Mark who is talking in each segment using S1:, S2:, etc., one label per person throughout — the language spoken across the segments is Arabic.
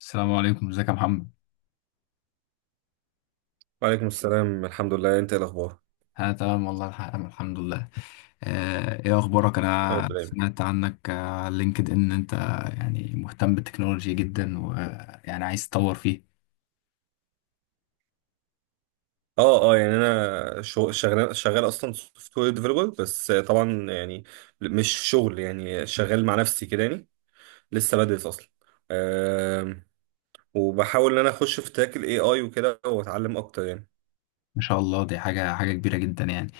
S1: السلام عليكم، ازيك يا محمد؟
S2: وعليكم السلام، الحمد لله. انت ايه الاخبار؟
S1: انا تمام والله. أنا الحمد لله. ايه اخبارك؟
S2: يا
S1: انا
S2: رب دايما.
S1: سمعت عنك على لينكد ان انت يعني مهتم بالتكنولوجيا جدا ويعني عايز تطور فيه.
S2: اه يعني انا شغال، اصلا سوفت وير ديفلوبر، بس طبعا يعني مش شغل، يعني شغال مع نفسي كده يعني. لسه بدرس اصلا. آم، وبحاول ان انا اخش في تراك الاي اي وكده، واتعلم اكتر يعني.
S1: ما شاء الله، دي حاجه كبيره جدا يعني.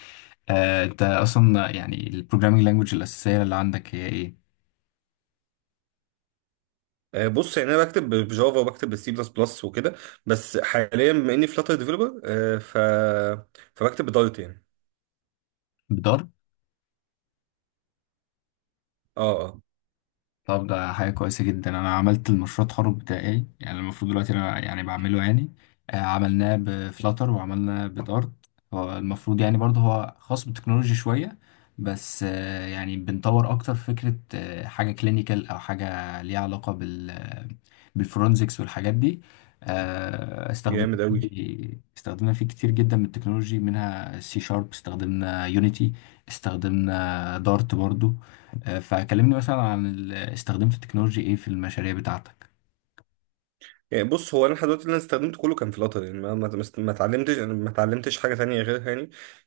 S1: انت اصلا يعني البروجرامينج لانجوج الاساسيه اللي عندك هي ايه؟
S2: بص، يعني انا بكتب بجافا وبكتب بالسي بلس بلس وكده. بس حاليا بما اني فلاتر ديفلوبر ف فبكتب بدارت يعني. اه.
S1: طب ده حاجة كويسة جدا. أنا عملت المشروع التخرج بتاعي، يعني المفروض دلوقتي أنا يعني بعمله يعني. عملناه بفلاتر وعملناه بدارت. هو المفروض يعني برضه هو خاص بالتكنولوجي شوية، بس يعني بنطور أكتر فكرة، حاجة كلينيكال أو حاجة ليها علاقة بالفورنزكس والحاجات دي. آه، استخدمنا
S2: جامد اوي.
S1: استخدمنا فيه كتير جدا من التكنولوجي، منها سي شارب، استخدمنا يونيتي، استخدمنا دارت برضو. فكلمني مثلا عن استخدمت التكنولوجي ايه في المشاريع بتاعتك؟
S2: يعني بص، هو انا لحد دلوقتي اللي انا استخدمته كله كان فلاتر، يعني ما اتعلمتش انا، ما اتعلمتش حاجه تانية غيرها يعني.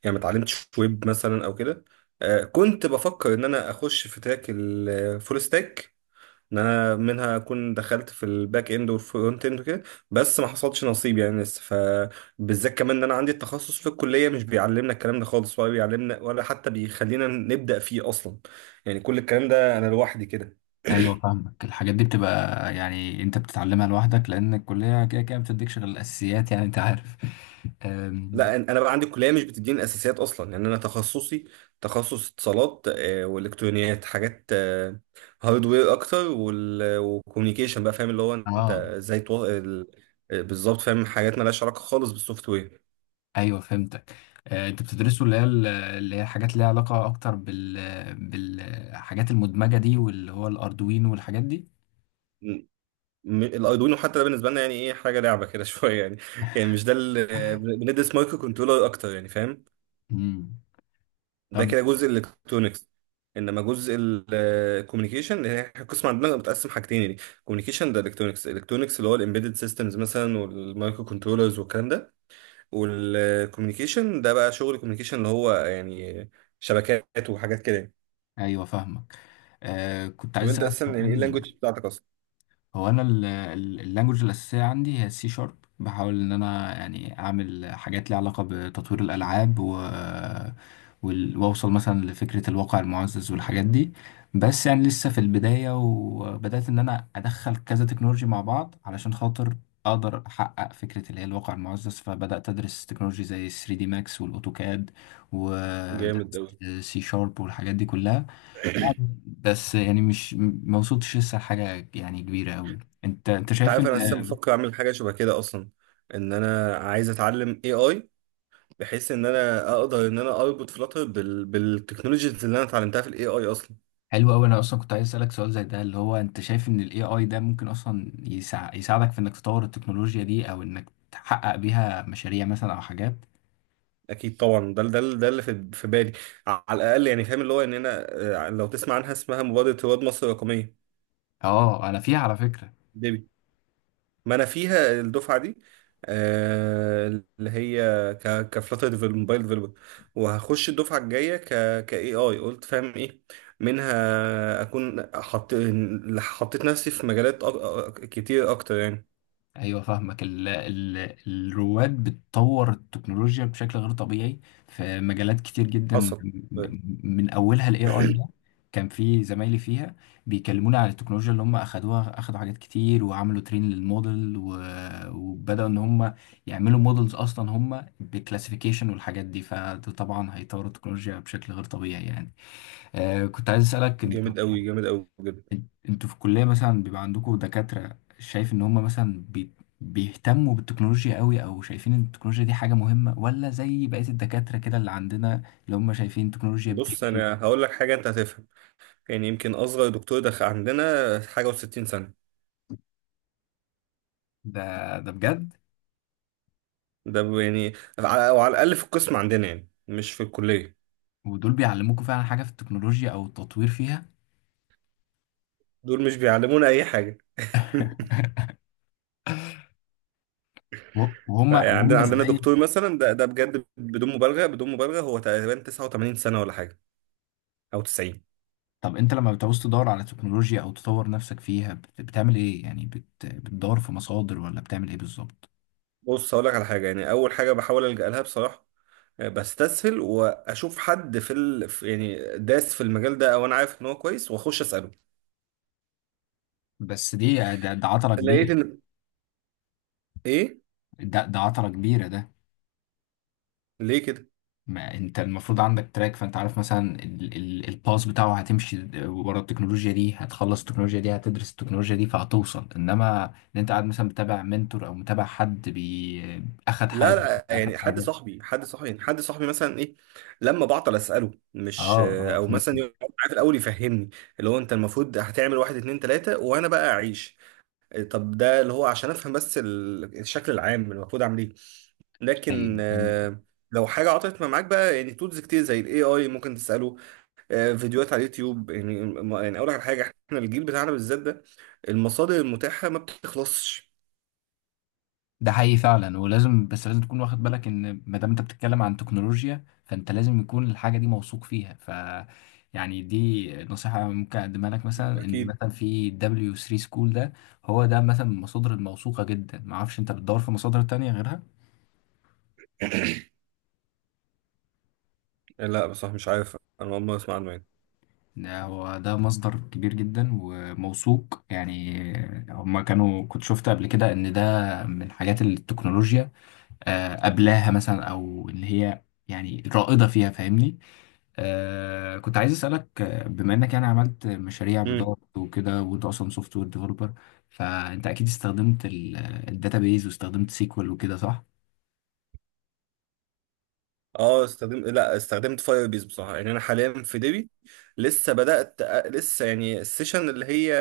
S2: يعني ما اتعلمتش ويب مثلا او كده. آه، كنت بفكر ان انا اخش في تراك الفول ستاك، ان انا منها اكون دخلت في الباك اند والفرونت اند وكده. بس ما حصلش نصيب يعني لسه، فبالذات كمان ان انا عندي التخصص في الكليه مش بيعلمنا الكلام ده خالص، ولا بيعلمنا ولا حتى بيخلينا نبدا فيه اصلا. يعني كل الكلام ده انا لوحدي كده.
S1: ايوه فاهمك. الحاجات دي بتبقى يعني انت بتتعلمها لوحدك، لان الكليه كده كده ما بتديكش غير الاساسيات، يعني انت عارف. آم،
S2: لا، انا بقى عندي كليه مش بتديني الاساسيات اصلا. يعني انا تخصصي تخصص اتصالات، والكترونيات، حاجات هاردوير اكتر، والكوميونيكيشن بقى، فاهم اللي هو انت
S1: اه،
S2: ازاي بالظبط، فاهم حاجات مالهاش علاقه خالص بالسوفت وير.
S1: ايوه فهمتك. انتوا بتدرسوا اللي هي اللي هي حاجات ليها علاقه اكتر بالحاجات المدمجه دي، واللي هو الاردوينو والحاجات دي.
S2: م- الاردوينو حتى ده بالنسبه لنا يعني ايه، حاجه لعبه كده شويه يعني. يعني مش ده بندرس مايكرو كنترولر اكتر يعني، فاهم.
S1: امم
S2: ده
S1: طب،
S2: كده جزء الالكترونكس. انما جزء الكوميونيكيشن، هي القسم عندنا متقسم حاجتين: كوميونيكيشن ده الكترونكس، الكترونكس اللي هو الامبيدد سيستمز مثلا والمايكرو كنترولرز والكلام ده. والكوميونيكيشن ده بقى شغل الكوميونيكيشن، اللي هو يعني شبكات وحاجات كده يعني.
S1: ايوه فاهمك. آه كنت
S2: طب
S1: عايز
S2: انت
S1: اسالك
S2: اصلا يعني ايه
S1: كمان.
S2: اللانجوج بتاعتك اصلا؟
S1: هو انا اللانجوج الاساسيه عندي هي السي شارب. بحاول ان انا يعني اعمل حاجات ليها علاقه بتطوير الالعاب واوصل مثلا لفكره الواقع المعزز والحاجات دي. بس يعني لسه في البدايه، وبدات ان انا ادخل كذا تكنولوجي مع بعض علشان خاطر اقدر احقق فكره اللي هي الواقع المعزز. فبدات ادرس تكنولوجي زي 3 دي ماكس والاوتوكاد،
S2: جامد
S1: ودرست
S2: قوي.
S1: سي شارب والحاجات دي كلها. بس يعني مش ما وصلتش لسه لحاجة يعني كبيرة قوي. انت
S2: انت
S1: شايف
S2: عارف انا اصلا
S1: ان
S2: بفكر اعمل حاجه شبه كده اصلا، ان انا عايز اتعلم اي اي، بحيث ان انا اقدر ان انا اربط فلاتر بالتكنولوجيز اللي انا اتعلمتها في الاي اي اصلا.
S1: حلو قوي. انا اصلا كنت عايز اسالك سؤال زي ده، اللي هو انت شايف ان الاي اي ده ممكن اصلا يساعدك في انك تطور التكنولوجيا دي او انك تحقق بيها مشاريع مثلا او حاجات؟
S2: اكيد طبعا، ده ده اللي في بالي. على الاقل يعني، فاهم اللي هو ان انا، آه، لو تسمع عنها، اسمها مبادره رواد مصر الرقميه،
S1: اه، انا فيها على فكرة.
S2: ديبي. ما انا فيها الدفعه دي، آه، اللي هي كفلاتر موبايل ديفلوبر. وهخش الدفعه الجايه ك اي اي، قلت فاهم ايه، منها اكون حطيت نفسي في مجالات كتير اكتر يعني.
S1: ايوه فاهمك. ال الرواد بتطور التكنولوجيا بشكل غير طبيعي في مجالات كتير جدا.
S2: حصل.
S1: من اولها الاي اي ده. كان في زمايلي فيها بيكلموني على التكنولوجيا اللي هم اخدوها، اخدوا حاجات كتير، وعملوا ترين للموديل، وبداوا ان هم يعملوا موديلز اصلا هم بكلاسيفيكيشن والحاجات دي. فده طبعا هيطوروا التكنولوجيا بشكل غير طبيعي يعني. آه كنت عايز اسالك، انت
S2: جامد قوي، جامد قوي بجد.
S1: انتوا في الكلية مثلا بيبقى عندكم دكاترة شايف ان هم مثلا بيهتموا بالتكنولوجيا قوي، او شايفين ان التكنولوجيا دي حاجة مهمة، ولا زي بقية الدكاترة كده اللي عندنا اللي هم شايفين التكنولوجيا
S2: بص
S1: بتمشي؟
S2: انا هقول لك حاجه انت هتفهم، يعني يمكن أصغر دكتور دخل عندنا حاجة و60 سنة.
S1: ده ده بجد.
S2: يعني، أو على الأقل في القسم عندنا يعني، مش في الكلية.
S1: ودول بيعلموكوا فعلا حاجة في التكنولوجيا او التطوير فيها؟
S2: دول مش بيعلمونا أي حاجة
S1: وهم
S2: يعني
S1: وهم
S2: عندنا
S1: ازاي؟
S2: دكتور مثلا، ده ده بجد بدون مبالغة، بدون مبالغة، هو تقريبا 89 سنة ولا حاجة، أو 90.
S1: طب انت لما بتعوز تدور على تكنولوجيا او تطور نفسك فيها بتعمل ايه يعني؟ بتدور في مصادر ولا بتعمل ايه بالظبط؟
S2: بص هقول لك على حاجة، يعني أول حاجة بحاول ألجأ لها بصراحة، بستسهل واشوف حد يعني داس في المجال ده، او انا عارف ان هو كويس واخش اساله.
S1: بس ده، عطلة
S2: لقيت
S1: كبيرة.
S2: ان، ايه،
S1: ده، عطلة كبيرة ده.
S2: ليه؟
S1: ما انت المفروض عندك تراك، فانت عارف مثلا الباس بتاعه. هتمشي ورا التكنولوجيا دي، هتخلص التكنولوجيا دي، هتدرس التكنولوجيا دي، فهتوصل. انما ان انت قاعد مثلا متابع منتور او متابع حد بي آه، اخد
S2: لا
S1: حاجه
S2: لا
S1: اخد
S2: يعني حد
S1: حاجه؟
S2: صاحبي، حد صاحبي مثلا، ايه، لما بعطل اساله
S1: اه
S2: مش،
S1: اه
S2: او
S1: فهمت.
S2: مثلا يقعد معايا في الاول يفهمني اللي هو انت المفروض هتعمل واحد اتنين تلاته، وانا بقى اعيش. طب ده اللي هو عشان افهم بس الشكل العام المفروض اعمل ايه. لكن
S1: ايوه
S2: لو حاجه عطلت ما معاك بقى، يعني تولز كتير زي الاي اي ممكن تساله، فيديوهات على اليوتيوب يعني. يعني اقول لك على حاجه، احنا الجيل بتاعنا بالذات ده، المصادر المتاحه ما بتخلصش.
S1: ده حقيقي فعلا. ولازم، بس لازم تكون واخد بالك ان ما دام انت بتتكلم عن تكنولوجيا فانت لازم يكون الحاجه دي موثوق فيها. يعني دي نصيحه ممكن اقدمها لك، مثلا ان
S2: اكيد.
S1: مثلا في دبليو 3 سكول ده. هو ده مثلا من المصادر الموثوقه جدا، ما اعرفش انت بتدور في مصادر تانية غيرها.
S2: لا بصراحه مش عارف، انا اول مره اسمع عنه يعني.
S1: ده هو ده مصدر كبير جدا وموثوق يعني. هما كانوا كنت شفت قبل كده ان ده من حاجات التكنولوجيا قبلها مثلا او اللي هي يعني رائده فيها، فاهمني. آه كنت عايز اسالك، بما انك يعني عملت مشاريع
S2: مم.
S1: بضغط وكده، وانت اصلا سوفت وير ديفلوبر، فانت اكيد استخدمت الداتابيز واستخدمت سيكوال وكده، صح؟
S2: اه استخدمت، لا استخدمت فاير بيز بصراحه. يعني انا حاليا في ديبي، لسه بدات، لسه يعني السيشن اللي هي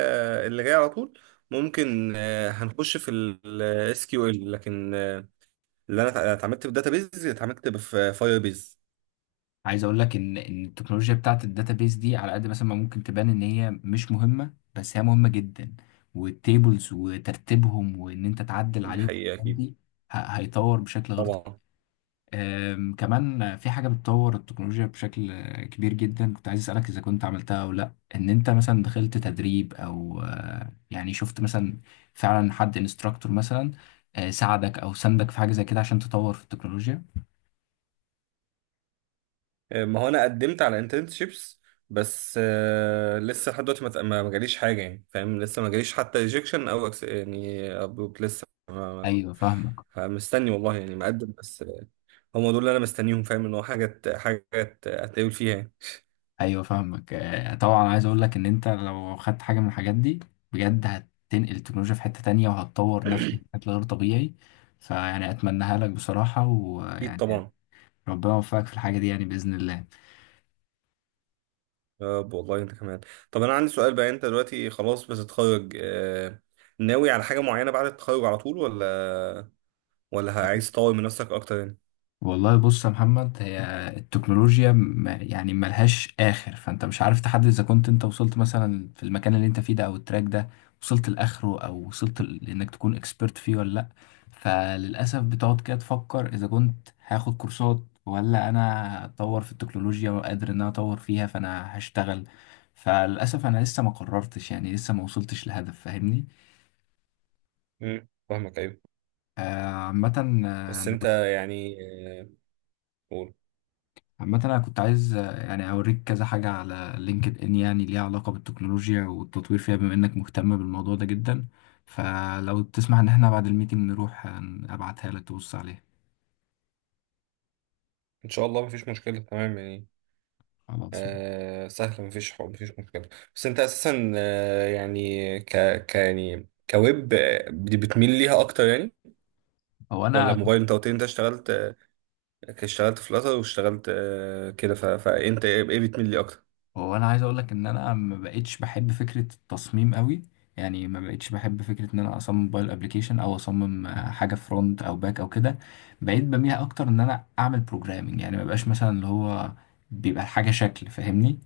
S2: اللي جايه على طول ممكن هنخش في الاس كيو ال، لكن اللي انا اتعاملت في بيز، اتعاملت في فاير بيز.
S1: عايز اقول لك ان التكنولوجيا بتاعت الداتابيز دي على قد مثلا ما ممكن تبان ان هي مش مهمه، بس هي مهمه جدا. والتيبلز وترتيبهم وان انت تعدل
S2: دي
S1: عليهم
S2: حقيقه،
S1: والحاجات
S2: اكيد
S1: دي هيطور بشكل غير.
S2: طبعا.
S1: كمان في حاجة بتطور التكنولوجيا بشكل كبير جدا. كنت عايز أسألك، إذا كنت عملتها أو لأ، إن أنت مثلا دخلت تدريب، أو يعني شفت مثلا فعلا حد انستراكتور مثلا ساعدك أو ساندك في حاجة زي كده عشان تطور في التكنولوجيا؟
S2: ما هو انا قدمت على انترنشيبس، بس لسه لحد دلوقتي ما ت- ما- ما جاليش حاجه يعني، فاهم، لسه ما جاليش حتى ريجكشن او يعني أبروك لسه.
S1: أيوة فاهمك.
S2: فمستني والله يعني، مقدم بس. هم دول اللي انا مستنيهم، فاهم ان هو حاجه حاجه هتقابل فيها يعني.
S1: أيوة فاهمك. طبعا عايز أقول لك إن أنت لو خدت حاجة من الحاجات دي بجد هتنقل التكنولوجيا في حتة تانية وهتطور نفسك بشكل غير طبيعي. فيعني أتمناها لك بصراحة،
S2: اكيد
S1: ويعني
S2: طبعا.
S1: ربنا يوفقك في الحاجة دي يعني بإذن الله.
S2: يا رب والله، انت كمان. طب انا عندي سؤال بقى، انت دلوقتي خلاص بتتخرج، ناوي على حاجه معينه بعد التخرج على طول، ولا عايز تطور من نفسك اكتر يعني؟
S1: والله بص يا محمد، هي التكنولوجيا يعني ملهاش آخر. فأنت مش عارف تحدد إذا كنت أنت وصلت مثلا في المكان اللي أنت فيه ده أو التراك ده وصلت لآخره، أو وصلت لإنك تكون إكسبرت فيه ولا لأ. فللأسف بتقعد كده تفكر إذا كنت هاخد كورسات ولا أنا أتطور في التكنولوجيا وقادر إن أنا أطور فيها فأنا هشتغل. فللأسف أنا لسه ما قررتش يعني، لسه ما وصلتش لهدف، فاهمني.
S2: امم، فاهمك، ايوه.
S1: عامة آه،
S2: بس
S1: أنا
S2: انت يعني، آه، قول.
S1: عامة أنا كنت عايز يعني أوريك كذا حاجة على لينكد إن يعني ليها علاقة بالتكنولوجيا والتطوير فيها، بما إنك مهتم بالموضوع ده جدا. فلو تسمح إن إحنا بعد الميتنج نروح أبعتها لك تبص عليها.
S2: ان شاء الله مفيش مشكله، تمام يعني.
S1: خلاص.
S2: سهل، مفيش حق مفيش مشكله. بس انت اساسا يعني ك يعني كويب بتميل ليها اكتر يعني؟
S1: هو
S2: ولا
S1: أنا
S2: موبايل؟ انت قلت لي انت اشتغلت، اشتغلت فلاتر واشتغلت كده، فانت ايه، إيه بتميل لي اكتر؟
S1: هو أنا عايز أقول لك إن أنا ما بقتش بحب فكرة التصميم قوي. يعني ما بقتش بحب فكرة إن أنا أصمم موبايل أبليكيشن أو أصمم حاجة فرونت أو باك أو كده. بقيت بميل أكتر إن أنا أعمل بروجرامينج. يعني ما بقاش مثلا اللي هو بيبقى الحاجة شكل، فاهمني.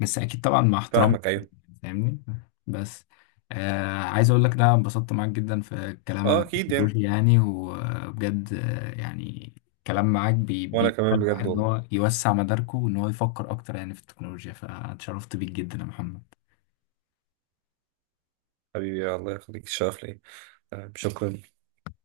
S1: بس أكيد طبعا مع احترام.
S2: فاهمك، ايوه.
S1: فاهمني. بس آه عايز اقول لك، لا انبسطت معاك جدا في الكلام عن
S2: اه اكيد يعني.
S1: التكنولوجيا يعني. وبجد يعني الكلام معاك
S2: وانا
S1: بيخلي
S2: كمان
S1: الواحد
S2: بجد
S1: ان
S2: والله،
S1: هو يوسع مداركه وان هو يفكر اكتر يعني في التكنولوجيا. فاتشرفت بيك جدا يا محمد.
S2: حبيبي الله يخليك، الشرف ليا. تمام، شكرا.